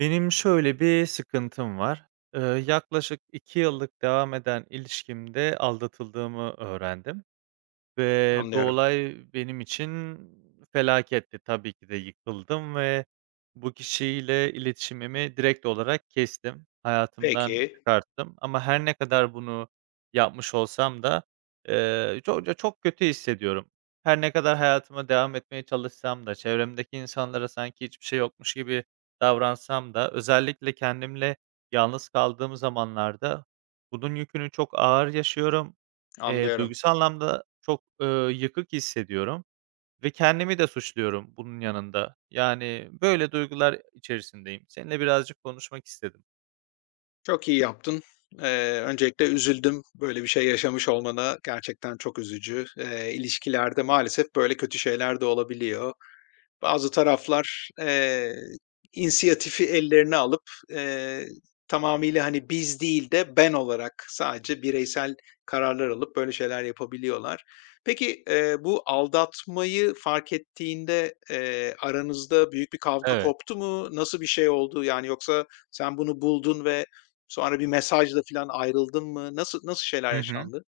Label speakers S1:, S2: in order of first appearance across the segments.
S1: Benim şöyle bir sıkıntım var. Yaklaşık 2 yıllık devam eden ilişkimde aldatıldığımı öğrendim. Ve bu
S2: Anlıyorum.
S1: olay benim için felaketti. Tabii ki de yıkıldım ve bu kişiyle iletişimimi direkt olarak kestim. Hayatımdan
S2: Peki,
S1: çıkarttım ama her ne kadar bunu yapmış olsam da, çok kötü hissediyorum. Her ne kadar hayatıma devam etmeye çalışsam da, çevremdeki insanlara sanki hiçbir şey yokmuş gibi davransam da, özellikle kendimle yalnız kaldığım zamanlarda bunun yükünü çok ağır yaşıyorum.
S2: anlıyorum.
S1: Duygusal anlamda çok, yıkık hissediyorum ve kendimi de suçluyorum bunun yanında. Yani, böyle duygular içerisindeyim. Seninle birazcık konuşmak istedim.
S2: Çok iyi yaptın. Öncelikle üzüldüm. Böyle bir şey yaşamış olmana gerçekten çok üzücü. İlişkilerde maalesef böyle kötü şeyler de olabiliyor. Bazı taraflar, inisiyatifi ellerine alıp, eee, tamamıyla, hani, biz değil de ben olarak sadece bireysel kararlar alıp böyle şeyler yapabiliyorlar. Peki, bu aldatmayı fark ettiğinde, aranızda büyük bir kavga
S1: Evet.
S2: koptu mu? Nasıl bir şey oldu? Yani yoksa sen bunu buldun ve sonra bir mesajla filan ayrıldın mı? Nasıl şeyler
S1: Hı hı.
S2: yaşandı?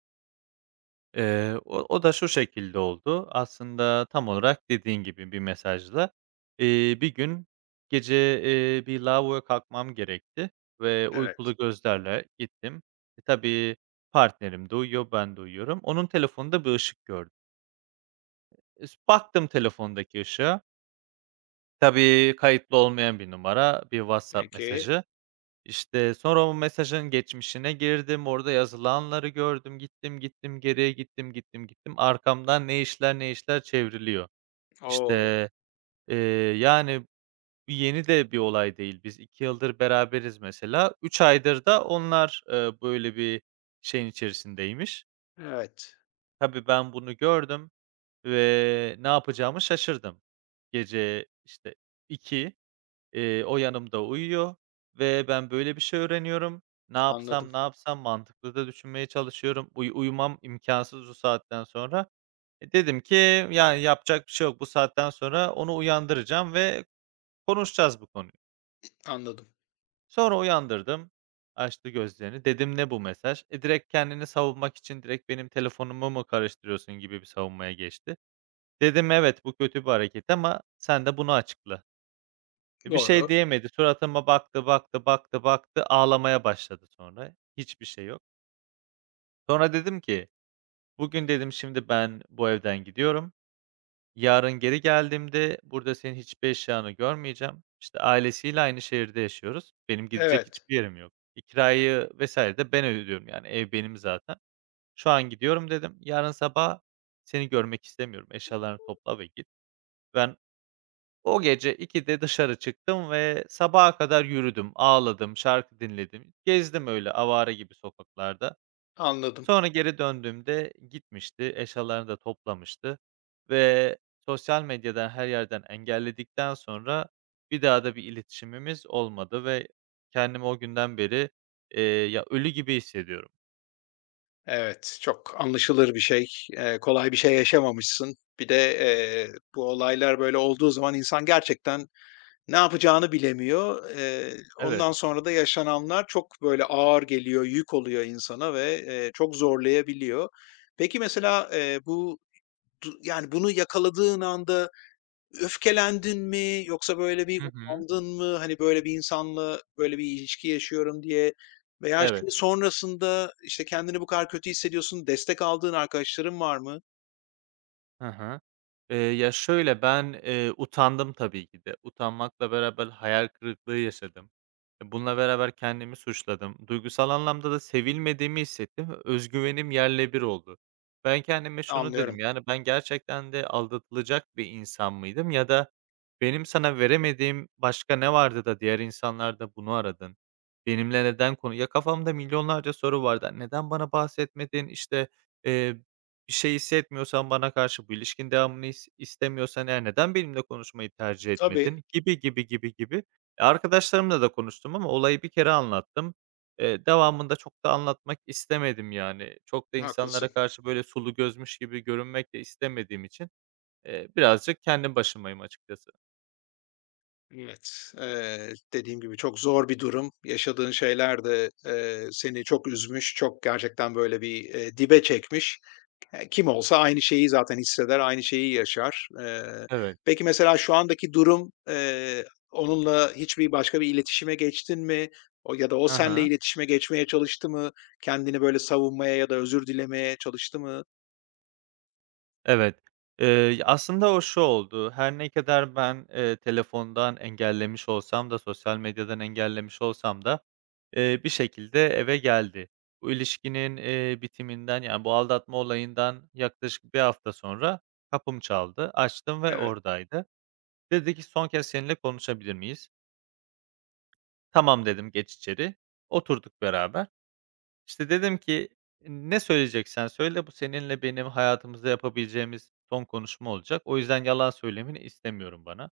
S1: O da şu şekilde oldu. Aslında tam olarak dediğin gibi bir mesajla. Bir gün gece, bir lavaboya kalkmam gerekti ve
S2: Evet.
S1: uykulu gözlerle gittim. E, tabii partnerim de uyuyor, ben de uyuyorum. Onun telefonunda bir ışık gördüm. Es baktım telefondaki ışığa. Tabii, kayıtlı olmayan bir numara, bir WhatsApp
S2: Peki.
S1: mesajı. İşte, sonra o mesajın geçmişine girdim, orada yazılanları gördüm, gittim, gittim, geriye gittim, gittim, gittim. Arkamdan ne işler, ne işler çevriliyor.
S2: Oo.
S1: İşte, eee, yani, bu yeni de bir olay değil. Biz 2 yıldır beraberiz mesela. 3 aydır da onlar, böyle bir şeyin içerisindeymiş.
S2: Evet.
S1: Tabii, ben bunu gördüm ve ne yapacağımı şaşırdım. Gece, işte, 2. O yanımda uyuyor ve ben böyle bir şey öğreniyorum. Ne
S2: Anladım,
S1: yapsam, ne yapsam mantıklı da düşünmeye çalışıyorum. Uyumam imkansız bu saatten sonra. E, dedim ki, yani, yapacak bir şey yok. Bu saatten sonra onu uyandıracağım ve konuşacağız bu konuyu.
S2: anladım.
S1: Sonra uyandırdım. Açtı gözlerini. Dedim, "Ne bu mesaj?" E, direkt kendini savunmak için direkt benim telefonumu mu karıştırıyorsun gibi bir savunmaya geçti. Dedim, "Evet, bu kötü bir hareket ama sen de bunu açıkla." E, bir şey
S2: Doğru.
S1: diyemedi. Suratıma baktı, baktı, baktı, baktı, ağlamaya başladı sonra. Hiçbir şey yok. Sonra dedim ki, "Bugün" dedim, "Şimdi ben bu evden gidiyorum. Yarın geri geldiğimde burada senin hiçbir eşyanı görmeyeceğim." İşte, ailesiyle aynı şehirde yaşıyoruz. Benim gidecek
S2: Evet.
S1: hiçbir yerim yok. E, kirayı vesaire de ben ödüyorum, yani, ev benim zaten. "Şu an gidiyorum." dedim. "Yarın sabah seni görmek istemiyorum. Eşyalarını topla ve git." Ben O gece 2'de dışarı çıktım ve sabaha kadar yürüdüm, ağladım, şarkı dinledim. Gezdim öyle avare gibi sokaklarda.
S2: Anladım.
S1: Sonra geri döndüğümde gitmişti, eşyalarını da toplamıştı ve sosyal medyadan, her yerden engelledikten sonra bir daha da bir iletişimimiz olmadı ve kendimi o günden beri, ya, ölü gibi hissediyorum.
S2: Evet, çok anlaşılır bir şey. Kolay bir şey yaşamamışsın. Bir de, bu olaylar böyle olduğu zaman insan gerçekten ne yapacağını bilemiyor. Eee,
S1: Evet.
S2: ondan sonra da yaşananlar çok böyle ağır geliyor, yük oluyor insana ve, çok zorlayabiliyor. Peki mesela, bu yani bunu yakaladığın anda öfkelendin mi, yoksa böyle bir
S1: Hı hı.
S2: utandın mı? Hani, böyle bir insanla böyle bir ilişki yaşıyorum diye, veya
S1: Evet.
S2: şimdi sonrasında, işte, kendini bu kadar kötü hissediyorsun, destek aldığın arkadaşların var mı?
S1: Hı hı. Ya, şöyle, ben, utandım tabii ki de. Utanmakla beraber hayal kırıklığı yaşadım. E, bununla beraber kendimi suçladım. Duygusal anlamda da sevilmediğimi hissettim ve öz yerle bir oldu. Ben kendime şunu dedim,
S2: Anlıyorum.
S1: yani, ben gerçekten de aldatılacak bir insan mıydım ya da benim sana veremediğim başka ne vardı da diğer insanlar da bunu aradın? Benimle neden konu Ya, kafamda milyonlarca soru vardı. Neden bana bahsetmedin? İşte, bir şey hissetmiyorsan bana karşı bu ilişkin devamını istemiyorsan eğer neden benimle konuşmayı tercih
S2: Tabii,
S1: etmedin? Gibi, gibi, gibi, gibi. E, arkadaşlarımla da konuştum ama olayı bir kere anlattım. Devamında çok da anlatmak istemedim yani. Çok da insanlara
S2: haklısın.
S1: karşı böyle sulu gözmüş gibi görünmek de istemediğim için, birazcık kendi başımayım açıkçası.
S2: Evet, dediğim gibi çok zor bir durum. Yaşadığın şeyler de, seni çok üzmüş, çok gerçekten böyle bir, dibe çekmiş. Kim olsa aynı şeyi zaten hisseder, aynı şeyi yaşar. Eee,
S1: Evet.
S2: peki mesela şu andaki durum, onunla hiçbir başka bir iletişime geçtin mi? O, ya da o senle
S1: Hı.
S2: iletişime geçmeye çalıştı mı? Kendini böyle savunmaya ya da özür dilemeye çalıştı mı?
S1: Evet. Aslında o şu oldu, her ne kadar ben, telefondan engellemiş olsam da sosyal medyadan engellemiş olsam da, bir şekilde eve geldi. Bu ilişkinin, bitiminden, yani, bu aldatma olayından yaklaşık bir hafta sonra kapım çaldı. Açtım ve
S2: Evet,
S1: oradaydı. Dedi ki, "Son kez seninle konuşabilir miyiz?" "Tamam." dedim, "Geç içeri." Oturduk beraber. İşte, dedim ki, "Ne söyleyeceksen söyle, bu seninle benim hayatımızda yapabileceğimiz son konuşma olacak. O yüzden yalan söylemeni istemiyorum bana."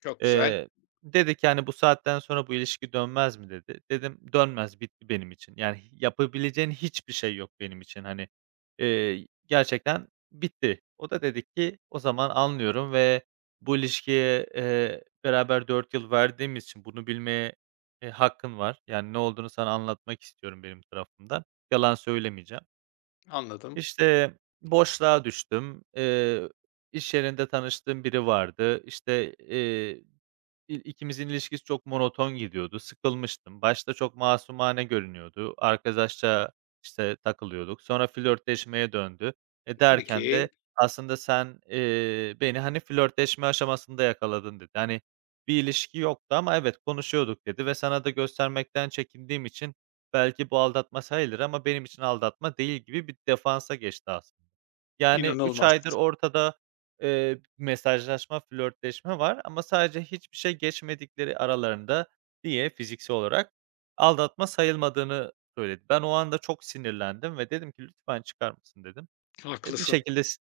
S2: çok güzel,
S1: Eee, Dedi ki, hani, "Bu saatten sonra bu ilişki dönmez mi?" dedi. Dedim, "Dönmez, bitti benim için." Yani yapabileceğin hiçbir şey yok benim için, hani, gerçekten bitti. O da dedi ki, "O zaman anlıyorum ve bu ilişkiye, beraber 4 yıl verdiğimiz için bunu bilmeye, hakkın var. Yani ne olduğunu sana anlatmak istiyorum benim tarafımdan. Yalan söylemeyeceğim."
S2: anladım.
S1: İşte, boşluğa düştüm. İş yerinde tanıştığım biri vardı. İşte, ikimizin ilişkisi çok monoton gidiyordu. Sıkılmıştım. Başta çok masumane görünüyordu. Arkadaşça, işte, takılıyorduk. Sonra flörtleşmeye döndü. E, derken de
S2: Peki,
S1: aslında sen, beni, hani, flörtleşme aşamasında yakaladın dedi. Hani, bir ilişki yoktu ama evet, konuşuyorduk dedi ve sana da göstermekten çekindiğim için belki bu aldatma sayılır ama benim için aldatma değil gibi bir defansa geçti aslında. Yani 3 aydır
S2: inanılmaz.
S1: ortada mesajlaşma, flörtleşme var ama sadece hiçbir şey geçmedikleri aralarında diye fiziksel olarak aldatma sayılmadığını söyledi. Ben o anda çok sinirlendim ve dedim ki, "Lütfen çıkar mısın?" dedim. E, bir
S2: Haklısın.
S1: şekilde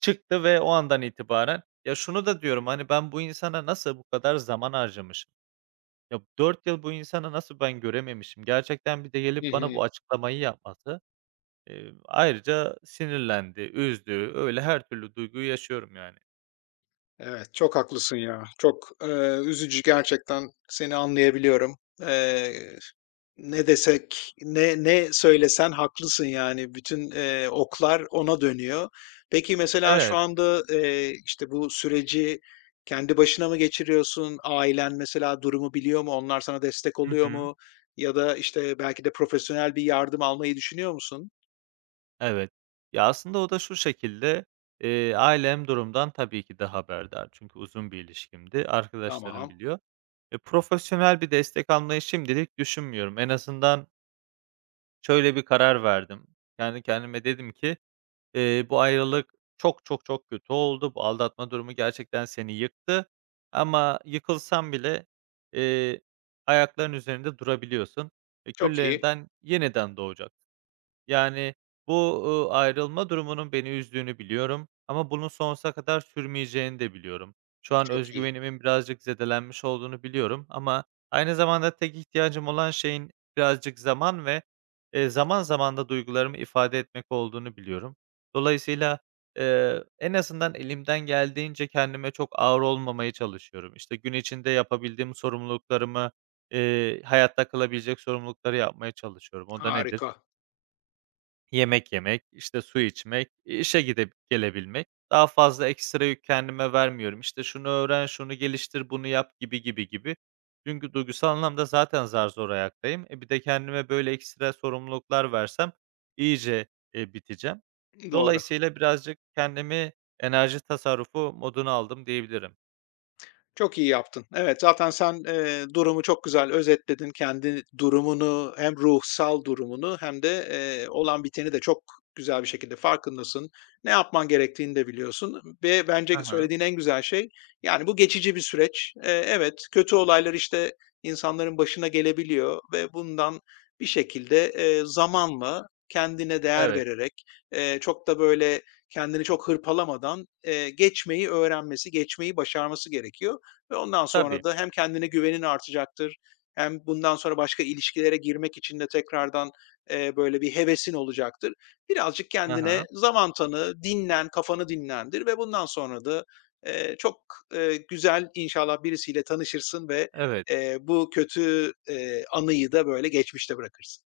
S1: çıktı ve o andan itibaren ya, şunu da diyorum, hani, ben bu insana nasıl bu kadar zaman harcamışım? Ya, 4 yıl bu insana nasıl ben görememişim? Gerçekten bir de
S2: Hı
S1: gelip bana bu
S2: hı.
S1: açıklamayı yapması, ayrıca sinirlendi, üzdü, öyle her türlü duyguyu yaşıyorum yani.
S2: Evet, çok haklısın ya. Çok, üzücü gerçekten. Seni anlayabiliyorum. Eee Ne desek, ne söylesen haklısın, yani bütün, oklar ona dönüyor. Peki mesela şu
S1: Evet.
S2: anda, işte, bu süreci kendi başına mı geçiriyorsun? Ailen mesela durumu biliyor mu? Onlar sana destek
S1: Hı
S2: oluyor
S1: hı.
S2: mu? Ya da, işte, belki de profesyonel bir yardım almayı düşünüyor musun?
S1: Evet. Ya, aslında o da şu şekilde, ailem durumdan tabii ki de haberdar çünkü uzun bir ilişkimdi. Arkadaşlarım
S2: Tamam,
S1: biliyor. E, profesyonel bir destek almayı şimdilik düşünmüyorum. En azından şöyle bir karar verdim. Kendi kendime dedim ki, "Bu ayrılık çok, çok, çok kötü oldu. Bu aldatma durumu gerçekten seni yıktı ama yıkılsan bile, eee, ayaklarının üzerinde durabiliyorsun. E,
S2: çok iyi,
S1: küllerinden yeniden doğacak." Yani, bu, ayrılma durumunun beni üzdüğünü biliyorum ama bunun sonsuza kadar sürmeyeceğini de biliyorum. Şu an
S2: çok
S1: öz
S2: iyi.
S1: güvenimin birazcık zedelenmiş olduğunu biliyorum ama aynı zamanda tek ihtiyacım olan şeyin birazcık zaman ve, zaman zaman da duygularımı ifade etmek olduğunu biliyorum. Dolayısıyla, en azından elimden geldiğince kendime çok ağır olmamaya çalışıyorum. İşte, gün içinde yapabildiğim sorumluluklarımı, hayatta kalabilecek sorumlulukları yapmaya çalışıyorum. O da nedir?
S2: Harika,
S1: Yemek yemek, işte, su içmek, işe gidip gelebilmek. Daha fazla ekstra yük kendime vermiyorum. İşte, şunu öğren, şunu geliştir, bunu yap gibi, gibi, gibi. Çünkü duygusal anlamda zaten zar zor ayaktayım. E, bir de kendime böyle ekstra sorumluluklar versem iyice, biteceğim.
S2: doğru.
S1: Dolayısıyla birazcık kendimi enerji tasarrufu moduna aldım diyebilirim.
S2: Çok iyi yaptın. Evet, zaten sen, durumu çok güzel özetledin. Kendi durumunu, hem ruhsal durumunu hem de, olan biteni de çok güzel bir şekilde farkındasın. Ne yapman gerektiğini de biliyorsun ve bence
S1: Aha.
S2: söylediğin en güzel şey, yani, bu geçici bir süreç. Evet, kötü olaylar, işte, insanların başına gelebiliyor ve bundan bir şekilde, zamanla kendine değer
S1: Evet.
S2: vererek, çok da, böyle, kendini çok hırpalamadan, geçmeyi öğrenmesi, geçmeyi başarması gerekiyor. Ve ondan
S1: Tabii.
S2: sonra da hem kendine güvenin artacaktır, hem bundan sonra başka ilişkilere girmek için de tekrardan, böyle bir hevesin olacaktır. Birazcık kendine
S1: Aha.
S2: zaman tanı, dinlen, kafanı dinlendir ve bundan sonra da, çok, güzel inşallah birisiyle tanışırsın ve,
S1: Evet.
S2: bu kötü, anıyı da böyle geçmişte bırakırsın.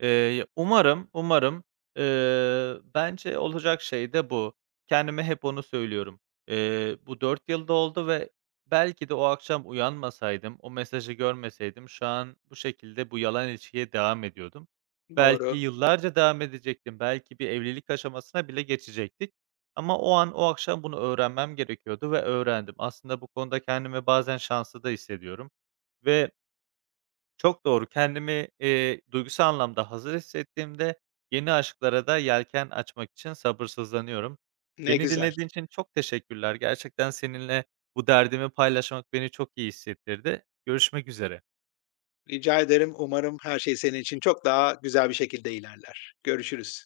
S1: Umarım, umarım. Bence olacak şey de bu. Kendime hep onu söylüyorum. Bu 4 yılda oldu ve belki de o akşam uyanmasaydım, o mesajı görmeseydim şu an bu şekilde bu yalan ilişkiye devam ediyordum. Belki
S2: Doğru.
S1: yıllarca devam edecektim. Belki bir evlilik aşamasına bile geçecektik. Ama o an, o akşam bunu öğrenmem gerekiyordu ve öğrendim. Aslında bu konuda kendimi bazen şanslı da hissediyorum ve çok doğru. Kendimi, duygusal anlamda hazır hissettiğimde yeni aşklara da yelken açmak için sabırsızlanıyorum.
S2: Ne
S1: Beni
S2: güzel.
S1: dinlediğin için çok teşekkürler. Gerçekten seninle bu derdimi paylaşmak beni çok iyi hissettirdi. Görüşmek üzere.
S2: Rica ederim. Umarım her şey senin için çok daha güzel bir şekilde ilerler. Görüşürüz.